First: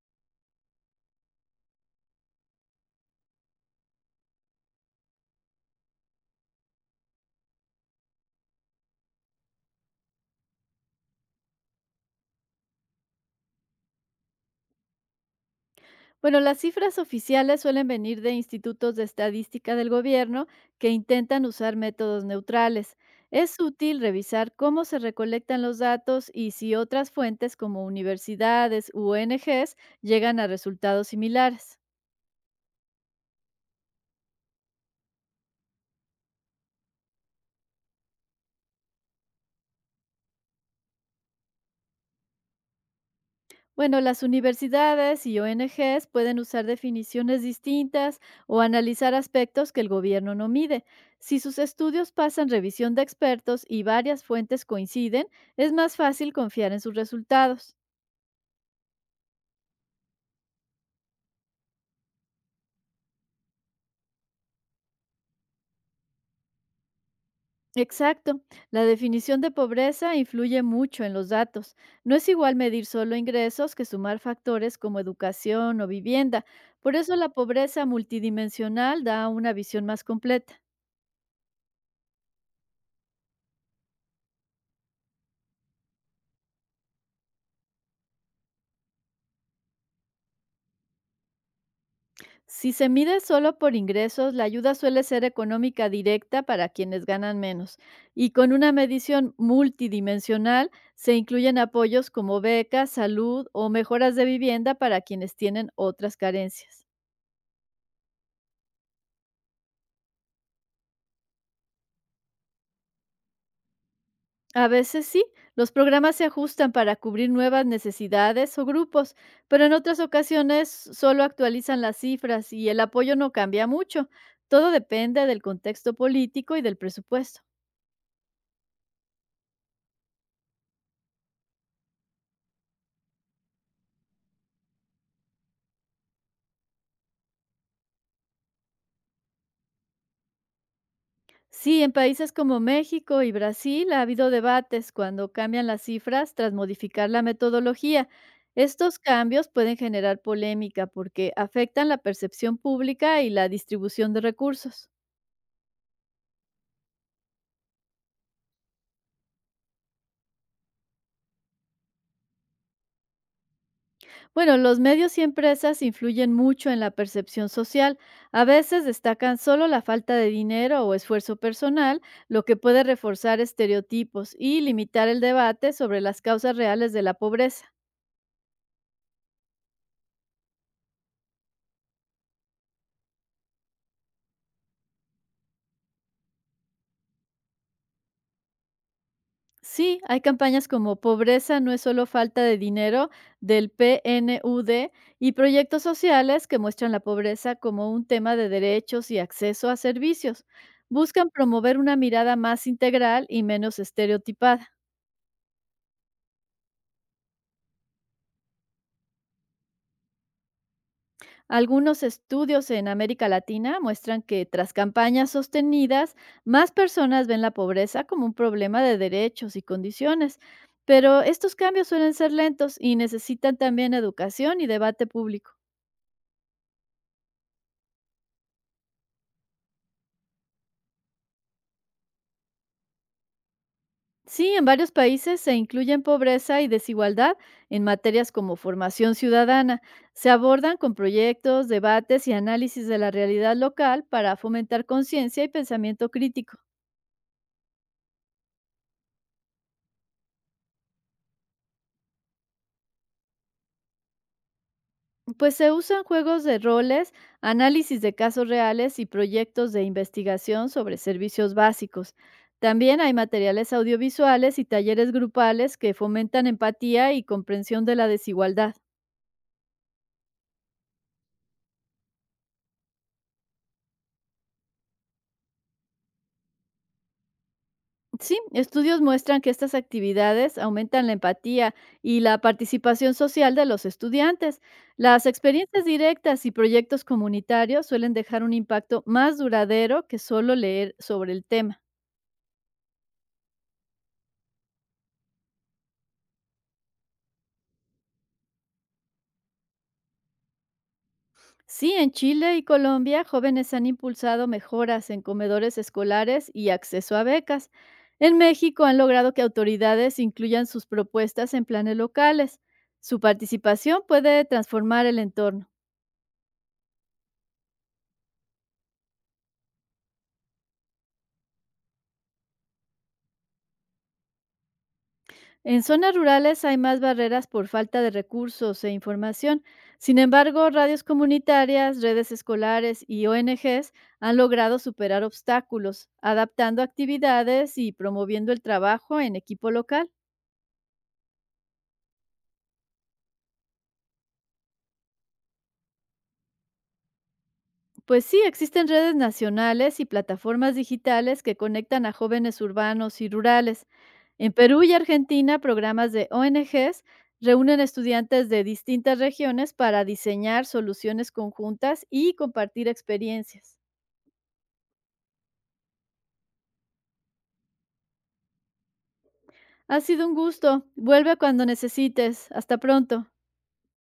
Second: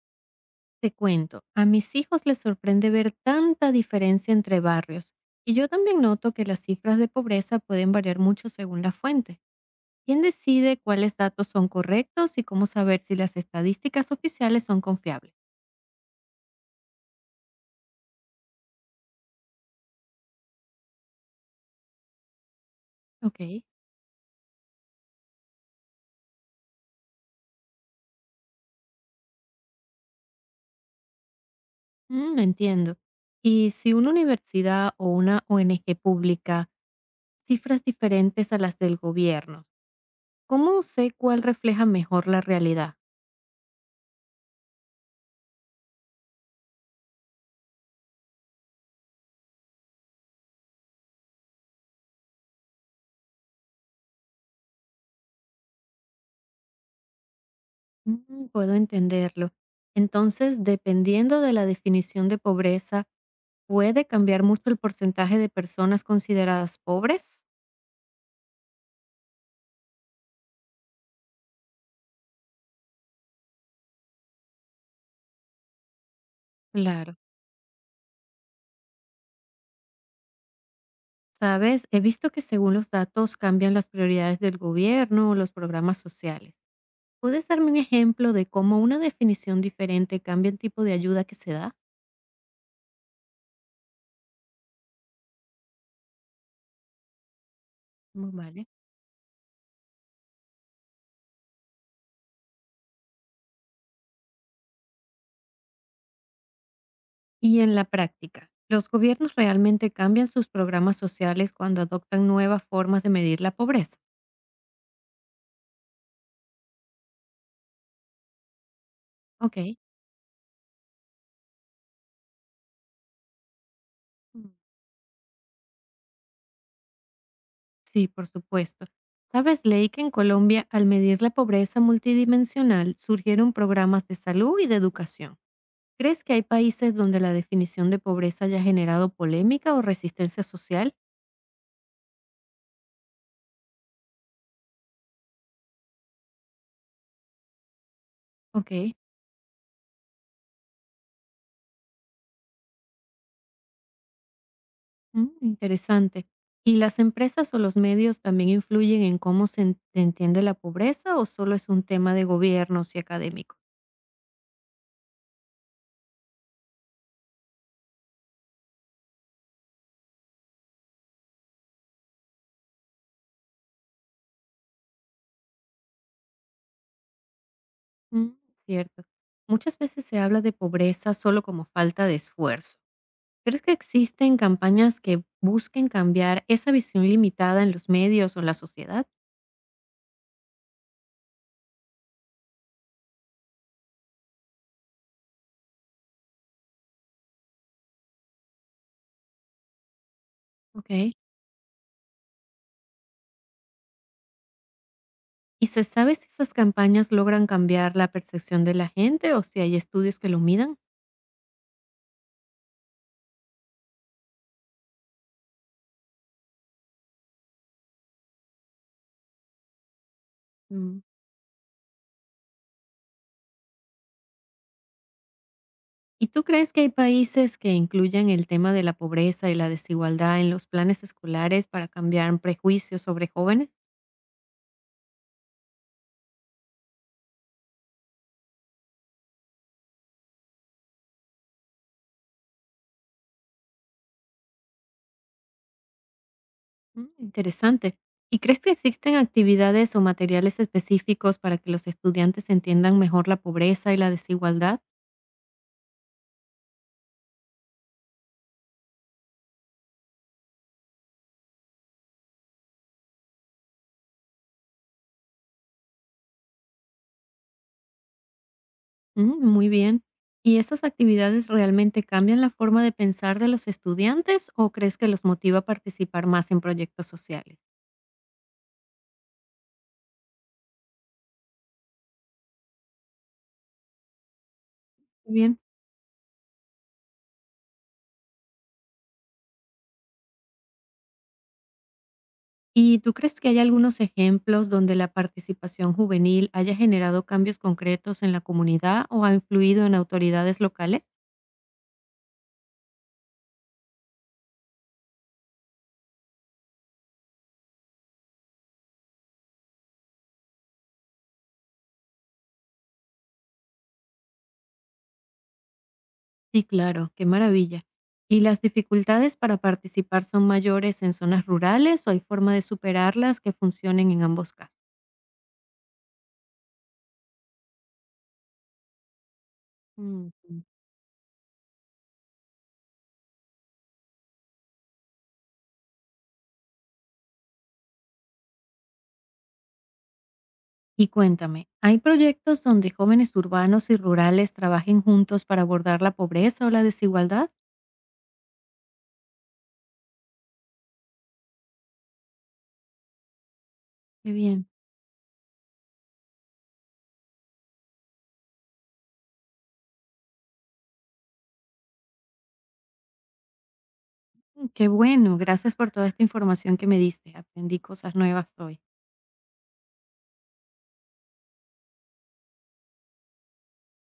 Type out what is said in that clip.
Te cuento, a mis hijos les sorprende ver tanta diferencia entre barrios y yo también noto que las cifras de pobreza pueden variar mucho según la fuente. ¿Quién decide cuáles datos son correctos y cómo saber si las estadísticas oficiales son confiables? Bueno, las cifras oficiales suelen venir de institutos de estadística del gobierno que intentan usar métodos neutrales. Ok. Es útil revisar cómo se recolectan los datos y si otras fuentes como universidades u ONGs llegan a resultados similares. Entiendo. Y si una universidad o una ONG publica cifras diferentes a las del gobierno, ¿cómo sé cuál refleja mejor la realidad? Bueno, las universidades y ONGs pueden usar definiciones distintas o analizar aspectos que el gobierno no mide. Si sus estudios pasan revisión de expertos y varias fuentes coinciden, es más fácil confiar en sus resultados. Mm, puedo entenderlo. Entonces, dependiendo de la definición de pobreza, ¿puede cambiar mucho el porcentaje de personas consideradas pobres? Exacto. La definición de pobreza influye mucho en los datos. No es igual medir solo ingresos que sumar factores como educación o vivienda. Por eso Claro. la pobreza multidimensional da una visión más completa. Sabes, he visto que según los datos cambian las prioridades del gobierno o los programas sociales. ¿Puedes darme un ejemplo de cómo una definición diferente cambia el tipo de ayuda que se da? Si se mide solo por ingresos, la ayuda suele ser económica directa para quienes ganan menos. Y Mm, con vale. una medición multidimensional se incluyen apoyos como becas, salud o mejoras de vivienda para quienes tienen otras carencias. Y en la práctica, ¿los gobiernos realmente cambian sus programas sociales cuando adoptan nuevas formas de medir la pobreza? A veces sí, los programas se ajustan para cubrir nuevas necesidades o grupos, Ok. pero en otras ocasiones solo actualizan las cifras y el apoyo no cambia mucho. Todo depende del contexto político y del presupuesto. Sí, por supuesto. ¿Sabes, Ley, que en Colombia, al medir la pobreza multidimensional, surgieron programas de salud y de educación? ¿Crees que hay países donde la definición de pobreza haya generado polémica o resistencia social? Sí, en países como México y Brasil ha habido debates cuando cambian las cifras tras modificar la metodología. Ok. Estos cambios pueden generar polémica porque afectan la percepción pública y la distribución de recursos. Interesante. ¿Y las empresas o los medios también influyen en cómo se entiende la pobreza o solo es un tema de gobiernos y académicos? Bueno, los medios y empresas influyen mucho en la percepción social. A veces destacan solo la falta de dinero o esfuerzo personal, lo que puede reforzar estereotipos y limitar el debate sobre las causas reales de la pobreza. Mm, cierto. Muchas veces se habla de pobreza solo como falta de esfuerzo. ¿Crees que existen campañas que busquen cambiar esa visión limitada en los medios o la sociedad? Sí, hay campañas como Pobreza no es solo falta de dinero del PNUD y proyectos sociales que muestran la pobreza como un tema de derechos y acceso a servicios. Ok. Buscan promover una mirada más integral y menos estereotipada. ¿Y se sabe si esas campañas logran cambiar la percepción de la gente o si hay estudios que lo midan? Algunos estudios en América Latina muestran que tras campañas sostenidas, más personas ven la pobreza como un problema de derechos y condiciones, Mm. pero estos cambios suelen ser lentos y necesitan también educación y debate público. ¿Y tú crees que hay países que incluyan el tema de la pobreza y la desigualdad en los planes escolares para cambiar prejuicios sobre jóvenes? Sí, en varios países se incluyen pobreza y desigualdad en materias como formación ciudadana. Se abordan con proyectos, debates y análisis de la realidad local para fomentar conciencia y pensamiento crítico. Mm, interesante. ¿Y crees que existen actividades o materiales específicos para que los estudiantes entiendan mejor la pobreza y la desigualdad? Pues se usan juegos de roles, análisis de casos reales y proyectos de investigación sobre servicios básicos. También hay materiales audiovisuales y talleres grupales que fomentan empatía y comprensión de la desigualdad. Mm, muy bien. ¿Y esas actividades realmente cambian la forma de pensar de los estudiantes o crees que los motiva a participar más en proyectos sociales? Sí, estudios muestran que estas actividades aumentan la empatía y la participación social de los estudiantes. Las Muy bien. experiencias directas y proyectos comunitarios suelen dejar un impacto más duradero que solo leer sobre el tema. ¿Y tú crees que hay algunos ejemplos donde la participación juvenil haya generado cambios concretos en la comunidad o ha influido en autoridades locales? Sí, en Chile y Colombia, jóvenes han impulsado mejoras en comedores escolares y acceso a becas. En México han logrado que autoridades incluyan sus propuestas en planes locales. Su participación puede transformar el entorno. Sí, claro, qué maravilla. ¿Y las dificultades para participar son mayores en zonas rurales o hay forma de superarlas que funcionen en ambos casos? En zonas rurales hay más barreras por falta de recursos e información. Sin Mm. embargo, radios comunitarias, redes escolares y ONGs han logrado superar obstáculos, adaptando actividades y promoviendo el trabajo en equipo local. Y cuéntame, ¿hay proyectos donde jóvenes urbanos y rurales trabajen juntos para abordar la pobreza o la desigualdad? Pues sí, existen redes nacionales y plataformas digitales que conectan a jóvenes urbanos y rurales. Qué En bien. Perú y Argentina, programas de ONGs reúnen estudiantes de distintas regiones para diseñar soluciones conjuntas y compartir experiencias. Mm, qué bueno. Gracias por toda esta información que me diste. Aprendí cosas nuevas hoy. Ha sido un gusto. Vuelve cuando necesites. Hasta pronto.